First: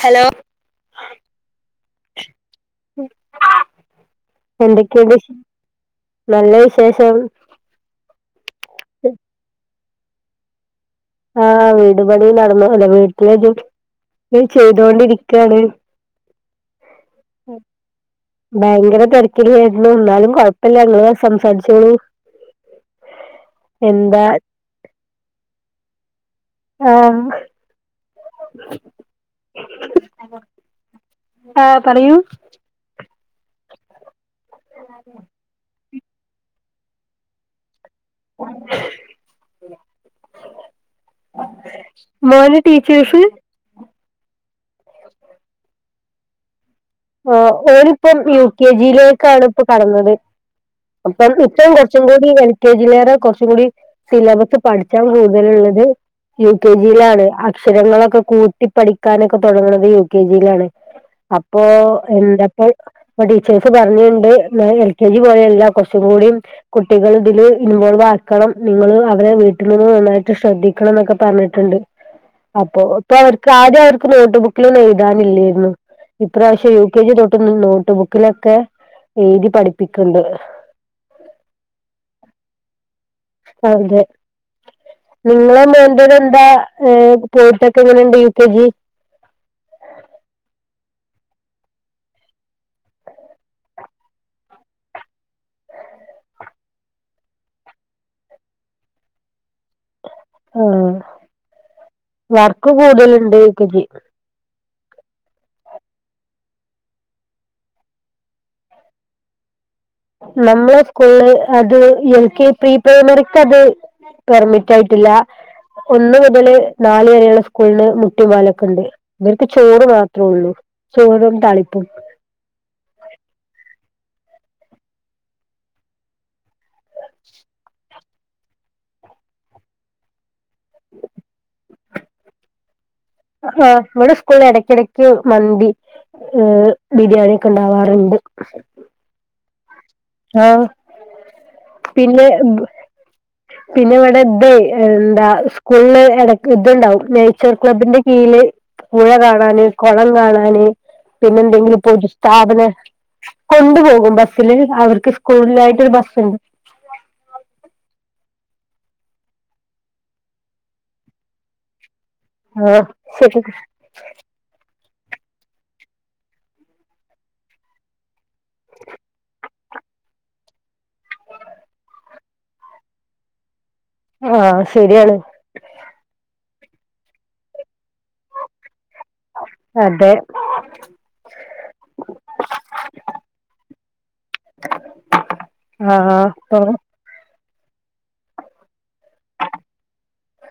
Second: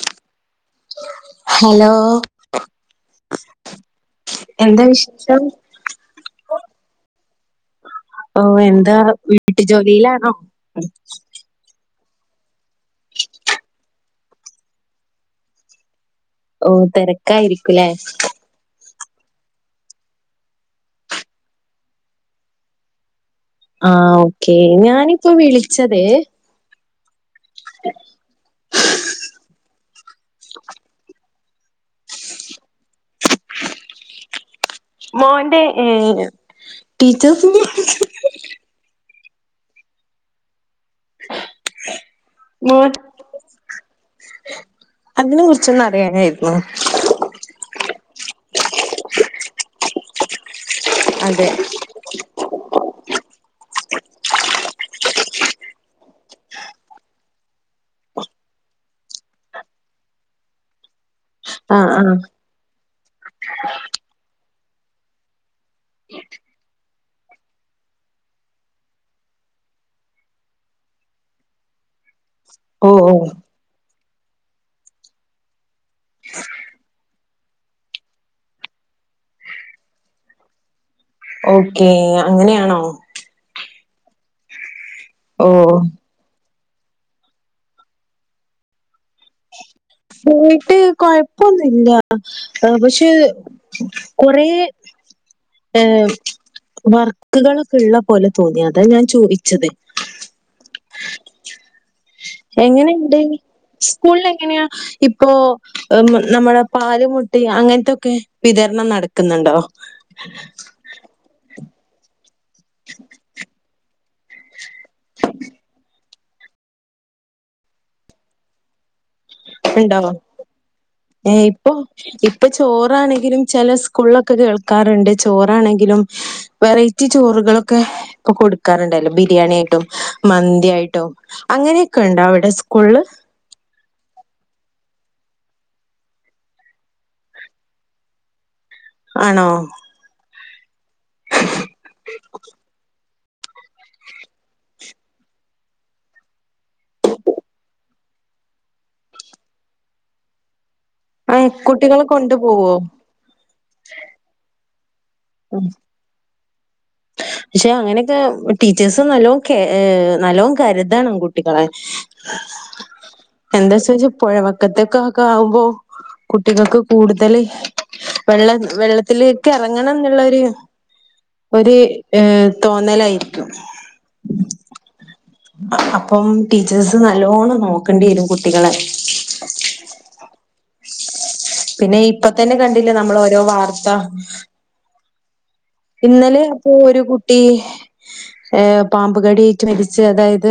Hello hello എന്താ എന്തൊക്കെണ്ട് വിശേഷം നല്ല വിശേഷം ഓ എന്താ വീട്ട് ജോലിലാണോ ആഹ് വീട് പണി നടന്ന അല്ലെ വീട്ടില ചെയ്തൊണ്ടിരിക്കാണ് ഓ തിരക്കായിരിക്കൂലേ ഭയങ്കര തെരക്ക് ഏഹ് എന്ന് ന്നാലും കൊഴപ്പില്ല ങ്ങള് സംസാരിച്ചോളൂ ആ എന്താ ഓക്കെ ഞാനിപ്പോ വിളിച്ചതേ ഹലോ ആഹ് പറയൂ [unintelligible] മോന്റെ ഏ [unintelligible] [unintelligible] മോന് മോൻ ടീചേസ് അതിനെ കുറിച്ചൊന്ന അറിയാനായിരുന്നു ആ ഓനിപ്പം യു കെ ജിയിലേക്കാണ് ഇപ്പ കടന്നത് അപ്പം അതെ ഇപ്പം കൊറച്ചും കൂടി എൽ കെ ജി ലേറെ കുറച്ചും കൂടി സിലബസ് പഠിച്ചാൽ കൂടുതലുള്ളത് യു കെ ജിയിലാണ് അക്ഷരങ്ങളൊക്കെ കൂട്ടി പഠിക്കാനൊക്കെ തുടങ്ങുന്നത് യു കെ ജിയിലാണ് അപ്പോ ആ ആ എന്താപ്പോ ടീച്ചേഴ്സ് പറഞ്ഞിണ്ട് എൽ കെ ജി പോലെയല്ല കൊറച്ചും കൂടിിയ കുട്ടികൾ ഇതില് ഇൻവോൾവ് ആക്കണം നിങ്ങള്ൾ അവരെ വീട്ടിൽ നിന്ന് നന്നായിട്ട് ശ്രദ്ധിക്കണം എന്നൊക്കെ പറഞ്ഞിട്ടുണ്ട് അപ്പൊ ഓ ഓ ഇപ്പൊ അവർക്ക് ആദ്യം അവർ ഇൻക്ക് നോട്ട് ബുക്കിലൊന്നും എഴുതാനില്ലേയിരുന്നു ഇപ്രാവശ്യം യു കെ ജി തൊട്ട് നോട്ട് ബുക്കിലൊക്കെ എഴുതി പഠിപ്പിക്ക്ണ്ട് ഓക്കേ അങ്ങനെയാണോ അതെ ഓ നിങ്ങളെ മോന്റെത് എന്താ ഏ പോയിട്ടൊക്കെ എങ്ങനെയണ്ട് യു കെ ജി പോയിട്ട് കൊഴപ്പൊന്നുമില്ല പക്ഷെ കൊറ ഏ വർക്കുകളൊക്കെ ഇള്ള പോലെ തോന്നി അതാ ഞാൻ ചോദിച്ചത് ആ വർക്ക് എങ്ങനെണ്ട് കൂടുതലുണ്ട് യു കെ ജി സ്കൂളിൽ എങ്ങനെയ ഇപ്പൊ നമ്മുടെ പാല് മുട്ടിം അങ്ങനത്തൊക്കെ വിതരണം നടക്കുന്നുണ്ടോ? നമ്മളെ സ്കൂൾല് അത് എൽ കെ പ്രീ പ്രൈമറിയ്ക്കത് പെർമിറ്റ് ആയിട്ടില്ല ഒന്ന് മുതല് നാല് വരെയുള്ള സ്കൂളിന് മുട്ടി പാലൊക്കെണ്ട് ഉണ്ടോ ഏ ചോറും ഇപ്പൊ താളിപ്പും ഇപ്പൊ ചോറാണെങ്കിലും ചെല സ് സ്കൂൾ ഒക്കെ കേൾക്കാറുണ്ട് ചോറാണെങ്കിലും വെറൈറ്റി ചോറുകളൊക്കെ ഒക്കെ കൊടുക്കാറുണ്ടല്ലോ ബിരിയാണിയായിട്ടും മന്തിയായിട്ടും അങ്ങനെ ക്കെണ്ടൊ അവിടെ സ്കൂളില് ആ ഇവിടെ സ്കൂളിൽ എടക്കിടക്ക് മന്തി ഏ ബിരിയാണി ഒക്കെ ഇണ്ടാവാറുണ്ട്. ആണോ ആ പിന്നെ [unintelligible] പിന്നെ ഇവിടെ തെയ് എന്താ സ്കൂള്ല് എട ഇതുണ്ടാവും നെയ്ച്ചോർ ക്ലബ്ബിന്റെ യില് പുഴ കാണാന്, കുളം കാണാന് ഏഹ് പിന്നെന്തെങ്കിലും ഇപ്പോ കുട്ടികളെ ഒരു സ്ഥാപനം കൊണ്ടുപോവോ? കൊണ്ടു പോകും ബസ്സില് അവർ ഉം. സ്കൂളിലായിട്ടൊരു ബസ്സുണ്ട് ടീച്ചേഴ്സും നല്ലോം കെ ഏ നല്ലോം കരുതണം കുട്ടികളെ ആ ശരി എന്താ ചോയ്ച്ചെ പുഴവക്കത്തൊക്ക ക്കെ ആവുമ്പോ കുട്ടികൾക്ക് കൂടുതൽ വെള്ള വെള്ളത്തിലേക്കെറങ്ങണ ന്നുള്ളൊരു ഒരു ഏ തോന്നലായിരിക്കും. ആ ശരിയാണ് അപ്പം ടീച്ചേഴ്സ് നല്ലോണം നോക്കേണ്ടി വരും കുട്ടികളെ അതെ പിന്നെ ഇപ്പ തന്നെ കണ്ടില്ലേ നമ്മളോരോ വാർത്ത ഇന്നലെ അപ്പൊ ഒരു കുട്ടി ഏ പാമ്പുകടിയേറ്റ് മരിച്ച് അതായത്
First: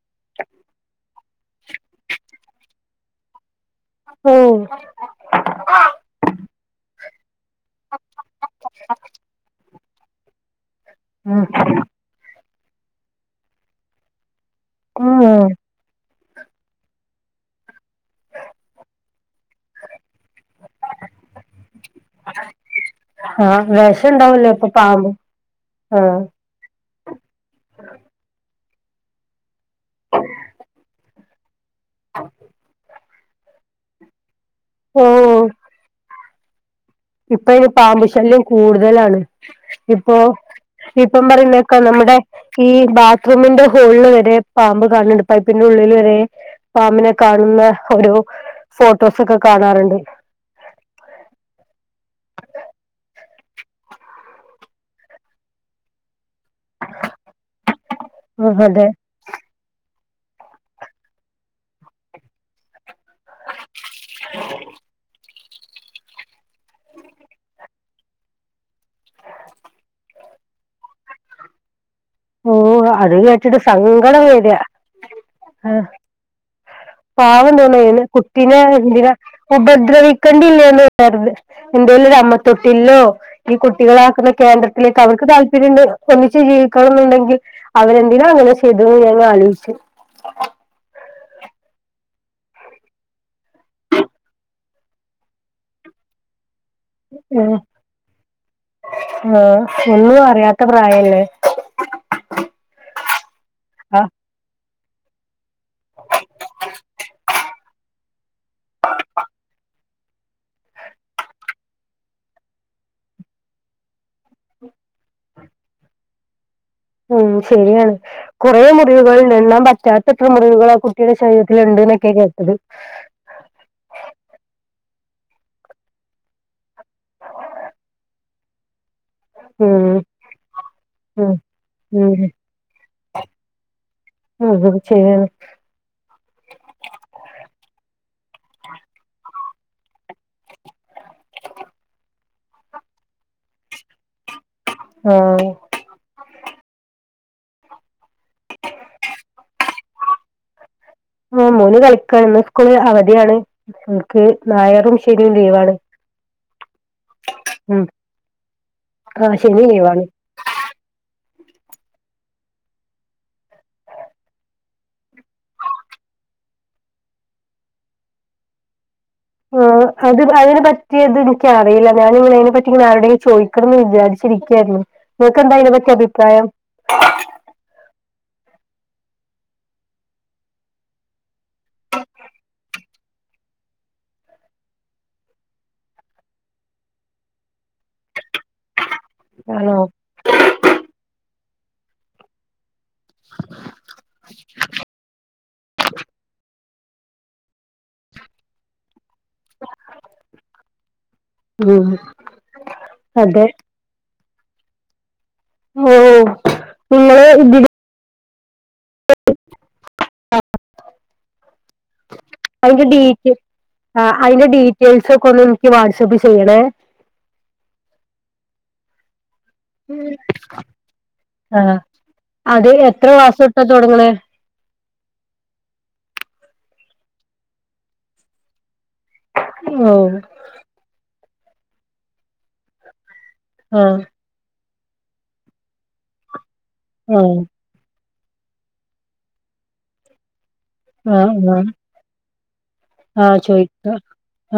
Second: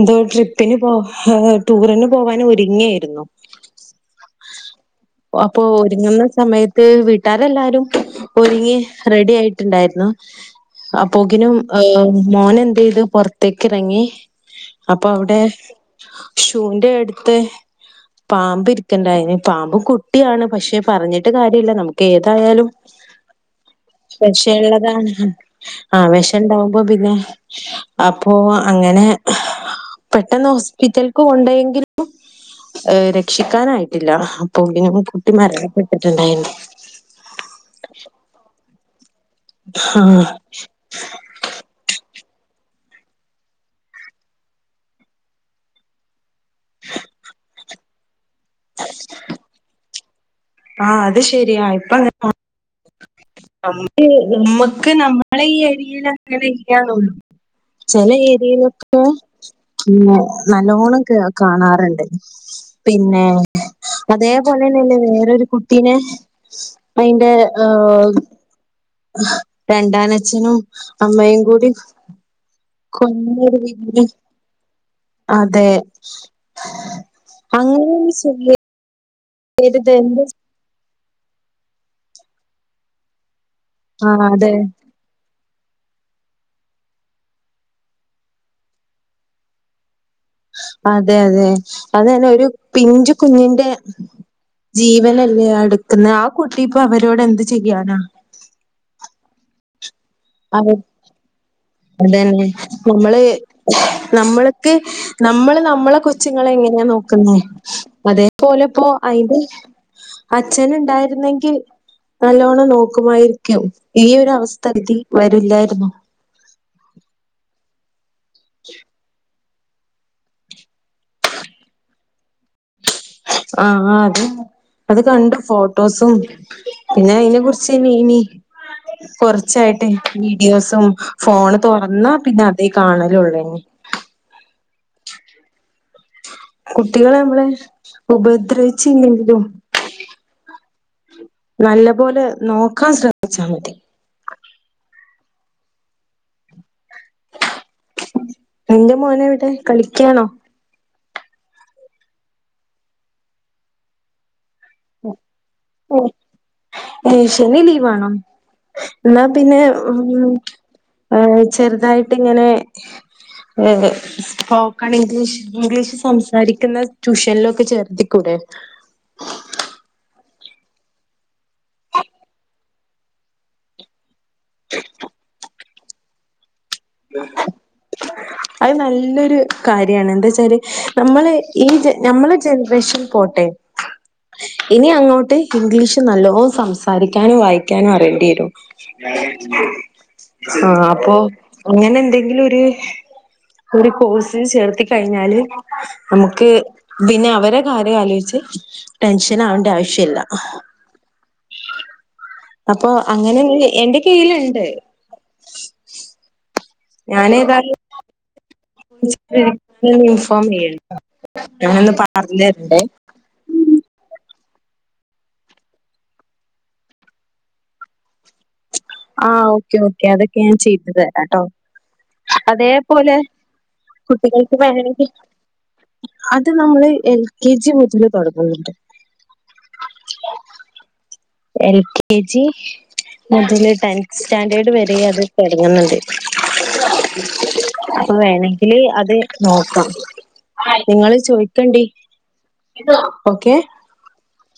എന്തോ ട്രിപ്പിന് പോ ടൂറിന് പോവാനൊരുങ്ങായിരുന്നു ഓ അപ്പൊ ഒരുങ്ങുന്ന സമയത്ത് വീട്ടാരെല്ലാരും ഒരുങ്ങി റെഡി ആയിട്ടുണ്ടായിരുന്നു ന്നു ഉം. അപ്പോകിനും ഏ മോനെ ഇത് പൊറത്തേക്കിറങ്ങി അപ്പൊ അവിടെ ഉം. ഷൂന്റെ അടുത്ത് പാമ്പ് ഇരിക്കണ്ടായി പാമ്പ് കുട്ടിയാണ് പക്ഷെ പറഞ്ഞിട്ട് കാര്യല്ല നമുക്ക് ഏതായാലും ആ വിഷം ഉണ്ടാവല്ലോ വെഷം ഇപ്പൊ പാമ്പ് ഉള്ളതാണ് ആ ആവശ്യഉണ്ടാവുമ്പോ പി പിന്നെ അപ്പോ അങ്ങനെ പെട്ടെന്ന് ഹോസ്പിറ്റൽക്ക് കൊണ്ട രക്ഷിക്കാനായിട്ടില്ല അപ്പൊ പിന്നെ ഓ കുട്ടിമരണപ്പെട്ടിട്ടുണ്ടായിരുന്നു ഇനി പാമ്പ് ശല്യം ഗേളാണോ ഇപ്പൊ ആഹ് ഇപ്പം പറയുന്നക്ക നമ്മുടെ ഈ ബാത്റൂമിന്റെ ഹോളിൽ വരെ പാമ്പ് കാണുന്നുണ്ട് പൈപ്പിന്റെ ഉള്ളിൽ വരെ പാമ്പിനെ കാണുന്ന ഒരു ഫോട്ടോസൊക്കെ കാണാറുണ്ട് ആ അത് ശരിയാ ഇപ്പ അങ്ങനെ [unintelligible] ചില ആ, അതെ ഏരിയയിലൊക്കെ നല്ലോണം കാണാറുണ്ട് പിന്നെ അതേപോലെന്നെല്ലേ വേറൊരു കുട്ടീനെ അയിന്റെ രണ്ടാനച്ഛനും അമ്മയും കൂടി ഓ അത് കൊന്നൊരു കേട്ടിട്ട് വീഡിയോ സങ്കടം വരാ അതെ അങ്ങനൊന്നും ചെയ്യ ഉപദ്രവിക്കണ്ടഇല്ലല്ലോ? എന്തേലും അമ്മത്തൊട്ടിലിലോ ഈ ആഹ് കുട്ടികളാക്കുന്ന അതെ കേന്ദ്രത്തിലേക്ക് അവർക്ക് താല്പര ണ്ട് ഒന്നിച്ച് ജീ ക്കന്നുണ്ടെങ്കിൽ അവരെന്തിന അങ്ങനെ ചെയ്തതെന്ന് ഞാൻ ആലോചിച്ചു അതെ അതെ അത് തന്നെ ഒരു പിഞ്ചു കുഞ്ഞിന്റെ ജീവനല്ലേ എടുക്കുന്ന ആ കുട്ട ഇപ്പൊ അവരോട് എന്ത് ചെയ്യാനാ ഉം ഒന്നും അറിയാത്ത അവർ പ്രായല്ലേ അതന്നെ നമ്മള് ആഹ് നമ്മള നമ്മക്ക് നമ്മള് നമ്മളെ കൊച്ചുങ്ങളെ എങ്ങനെയാ നോക്കുന്നേ അതേ പ്പോലെത്ത അയിൻ്റെ അച്ഛനുണ്ടായിരുന്നെങ്കിൽ നല്ലോണം നോക്കുമായിരിക്കും ഈ ഒരു അവസ്ഥ ഇതിന് വരില്ലായിരുന്നു ഉം ശരിയാണ് കുറേ മുറിവുകളില്ലല്ലോ? പറ്റാത്തട്ടമുറിവുകൾ ആ കുട്ടിയുടെ ശരീരത്തിലുണ്ട്എന്നൊക്കെയാ കേട്ടത് ആ ആഅത് അത് കണ്ടു ഫോട്ടോസും പിന്നെ അതിനെ കുറിച്ച് നീനി കൊറച്ചായിട്ട് ഉം വീഡിയോസും ഉം ഫോണ് തുറന്നാ പിന്നെ അതേ കാണലുള്ളുന്നെ ഉം ഉം ശരിയാണ് കുട്ടികളെ നമ്മള് ഉപദ്രവിച്ചില്ലെങ്കിലും നല്ല പോലെ നോക്കാൻ ശ്രമിച്ചാൽ മതി. ആ എന്റെ മോനെവിടെകളിക്കാണോ? ആ മൂന്ന് കളിക്കാണ്സ്കൂള് അവധിയാണ്. സ്കൂൾക്ക് ശനി ഉം ലീവാണോ? എന്നാ ആ പിന്നെ ശനി ലീവാണ് ഉം ചെറുതായിട്ട് ഇങ്ങനെ ഏ സോപക്കൺ ഇംഗ്ലീഷ് ഇംഗ്ലീഷ് സംസാരിക്കുന്ന ട്യൂഷനിലൊക്കെ ചേർത്തിക്കൂടെ? ആ അത് അതിനെ പറ്റിയത് എനിക്കറിയില്ല. ഞാൻ നിങ്ങ അതിനെ പറ്റി ഇങ്ങനെ ആരുടെെങ്കിലും ചോദിക്കണമെന്ന് വിചാരിച്ചിരിക്കായിരുന്നു നിങ്ങക്കെന്താ അതിനെ പറ്റി അഭിപ്രായം? [inaudible] അത് നല്ലൊരു കാര്യമാണ് എന്താ വച്ചാല് നമ്മള് ഈ നമ്മളെ ജനറേഷൻ പോട്ടെ ഇനി അങ്ങോട്ട് ഇംഗ്ലീഷ് നല്ലോ സംസാരിക്കാനോ വായിക്കാനോ അറിയേണ്ടി വരും. ആണോ ആ അപ്പൊ അങ്ങനെ എന്തെങ്കിലും ഒരു ഒരു കോഴ്സ് ചേർത്തി കഴിഞ്ഞാല് നമുക്ക് പിന്നെ അവരെ കാര്യം ആലോചിച്ച് ടെൻഷൻ ആവേണ്ട ആവശ്യമില്ല ഉം അപ്പൊ അങ്ങനെ അതെ എന്റെ കയ്യിലുണ്ട് ഓ നിങ്ങളെ ഞാൻ ഇ ഏതായാലും അതിന്റെ ഡീറ്റെയിൽ ആ [inaudible] അതിന്റെ ഡീറ്റെയിൽസ് ഒക്കെ ഒന്ന് എനിക്ക് വാട്സ്ആപ്പ് ചെയ്യണേ. ആ ഓക്കെ ഓക്കെ അതൊക്കെ ഞാൻ ചെയ്തു തരാംട്ടോ ആ അത് എത്ര അതേപോലെ മാസം തൊട്ടാ തുടങ്ങണേ കുട്ടികൾക്ക് വേണങ്കിൽ അത് നമ്മള് എൽ കെ ജി മുതൽ തുടങ്ങുന്നുണ്ട് ഓ എൽ കെ ജി മുതിൽ ആ ട്ടൻ സ്റ്റാൻഡേർഡ് വര അ അത് തുടങ്ങുന്നുണ്ട് ആഹ ഇപ്പ വേണെങ്കില് അത് നോക്കാം നിങ്ങള് ചോയ്ക്കണ്ടി ആഹ് ചോയ്ക്ക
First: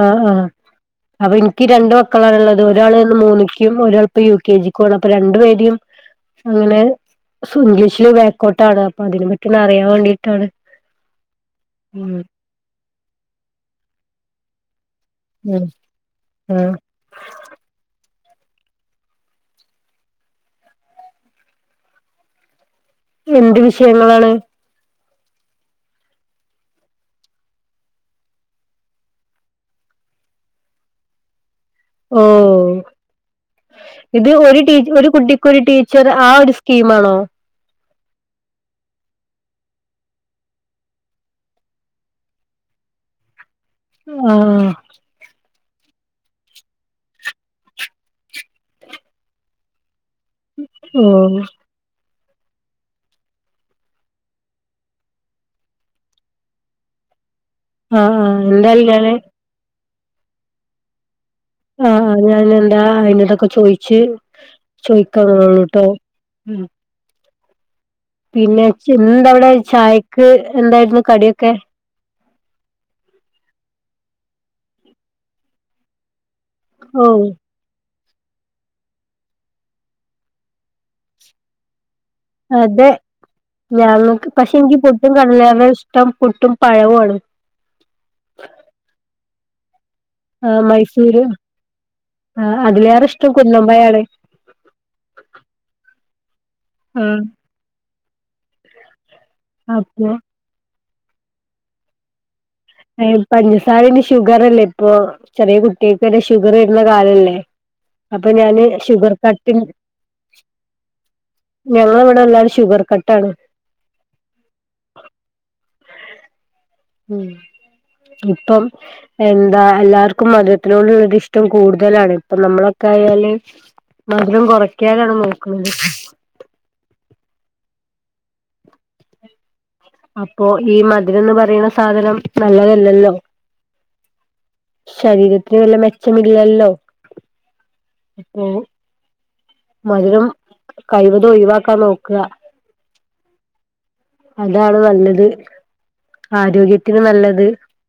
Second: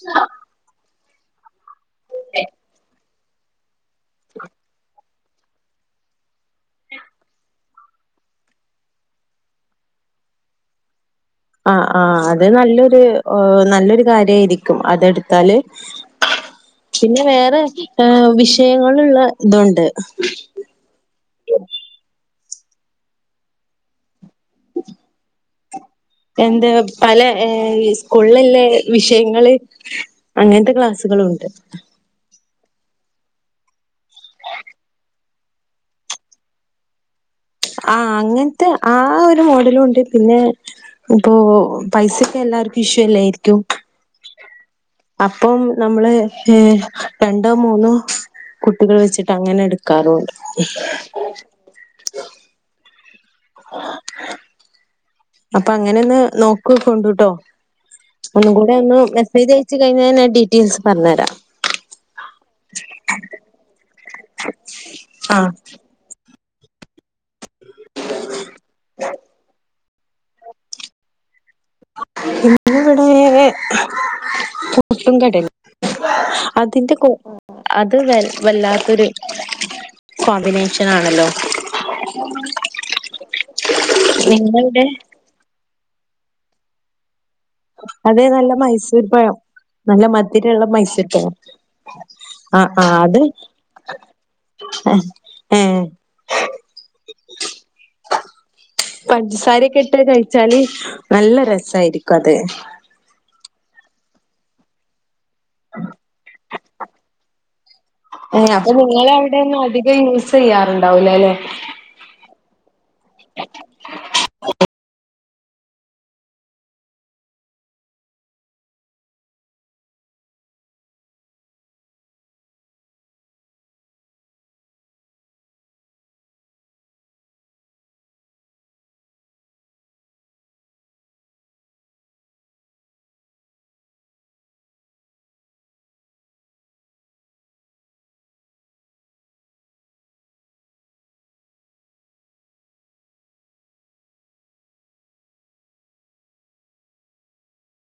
ആഹ ആഹ അപ്പം ഇൻ ക്കി രണ്ടു മക്കളാണ് ഉള്ളത് ഒരാള് മൂന്നിക്കും ഒരളിപ്പം യു കെ ജിക്കാണ് അപ്പൊ രണ്ടു പേരും അങ്ങനെ ഇംഗ്ലീഷില് ബാക്കോട്ടാണ് അപ്പൊ അതിനെ പറ്റി അറിയൻ വേണ്ടിട്ടാണ് ആ ആ അത് നല്ലൊരു ഓ നല്ലൊരു കാര്യമായിരിക്കും അതെടുത്താല് ഉം ആഹ് പിന്നെ വേറെ ന്നെ വിഷയങ്ങളുള്ള ഇതുണ്ട്. എന്ത് വിഷയങ്ങളാണ്? എന്ത്‌ പല ഏ സ്കൂൾലല്ലേ വിഷയങ്ങള് അങ്ങനത്തെ ക്ലാസ്സുകളുണ്ട്. ഓ ഇത് ഒരു ടീ ഒരു കുട്ടിക്കൊരു ടീച്ചർ ആ ഒരു സ്കീം ആണോ? ആ അങ്ങനത്തെ ആ ഒരു മോഡല് കൊണ്ട് പിന്നെ ഇപ്പോ പൈസക്ക് എല്ലാർക്കും ഇഷൂ അല്ലായിരിക്കും. ആ ആ ഇപ്പം നമ്മള് ഏ രണ്ടോ മൂന്നോ കുട്ടികൾ വെച്ചിട്ട് അങ്ങനെ എട് ഓ [unintelligible] അപ്പോ അങ്ങനെ ഒന്ന് നോക്ക് കൊണ്ട്ട്ടോ. ആ ആ എന്ത്‌ [unintelligible] ച്ച് കഴിഞ്ഞന്നെ ഡീറ്റെയിൽസ് പറഞ്ഞ തരാം. ആ ഞാൻ എന്താ അയിനോടൊക്കെ ചോയിച്ച് ആഹ് ചോയിക്കാറുള്ളൂട്ടോ. മ് പിന്നെ എന്തവിടെ ചായ് ക്ക് എന്തായിരുന്നു കടിയൊ ഇന്നിവിടെ പുട്ടും കടലേ അതിന്റെ ഓ കു അ ത് വ വല്ലാത്തൊരു കോമ്പിനേഷൻ ആണല്ലോ അതെ ഞങ്ങക്ക് പക്ഷെ എനിക്ക് നിങ്ങളുടെ പുട്ടും കടലേമി ട്ടം പുട്ടും പഴവുആണ് അത് നല്ല മൈസൂർ പഴം നല്ല മതിരള്ള മൈസട്ടാ മൈസൂര് ആ ആ അതിലേറെ അത് ഇഷ്ടം കുന്നമ്പായാണ് ഏ പഞ്ചസാരയൊക്കെ ഇട്ട് അപ്പൊ കഴിച്ചാല് നല്ല രസായിരിക്കും അത് എ പഞ്ചസാരന്റെ ഷുഗർല്ലേ ഇപ്പൊ ചെറിയ കുട്ടികൾക്കരെ ഷുഗർ വരുന്ന കാലല്ലേ അപ്പോ ഏഹ് ഞാൻ അപ്പൊ ഷുഗർ നിങ്ങളവിടെയൊന്നും കട്ടിങ് അധികം യൂസ് ചെയ്യാറുണ്ടാവൂലല്ലേ? ഞങ്ങൾ ഇവിടെ എല്ലാരും ഷുഗർ കട്ടാണ് ഉ ഇപ്പം എന്താ എല്ലാർക്കും മധുരത്തിനോടുള്ളത് ഇഷ്ടം കൂടുതലാണ് ഇപ്പൊ നമ്മളൊക്കെ ആയാല് മധുരം കുറക്കനാണ് നോക്കണത് അപ്പോ ഈ മധുരംന്ന് പറയണ സാധനം നല്ലതല്ലല്ലോ ശരീരത്തിന് വല്ല മെച്ചമില്ലല്ലോ അപ്പൊ മധുരം കഴിവതും ഒഴിവാക്കാൻ നോക്ക അതാണ് നല്ലത് ആരോഗ്യത്തിന് നല്ലത്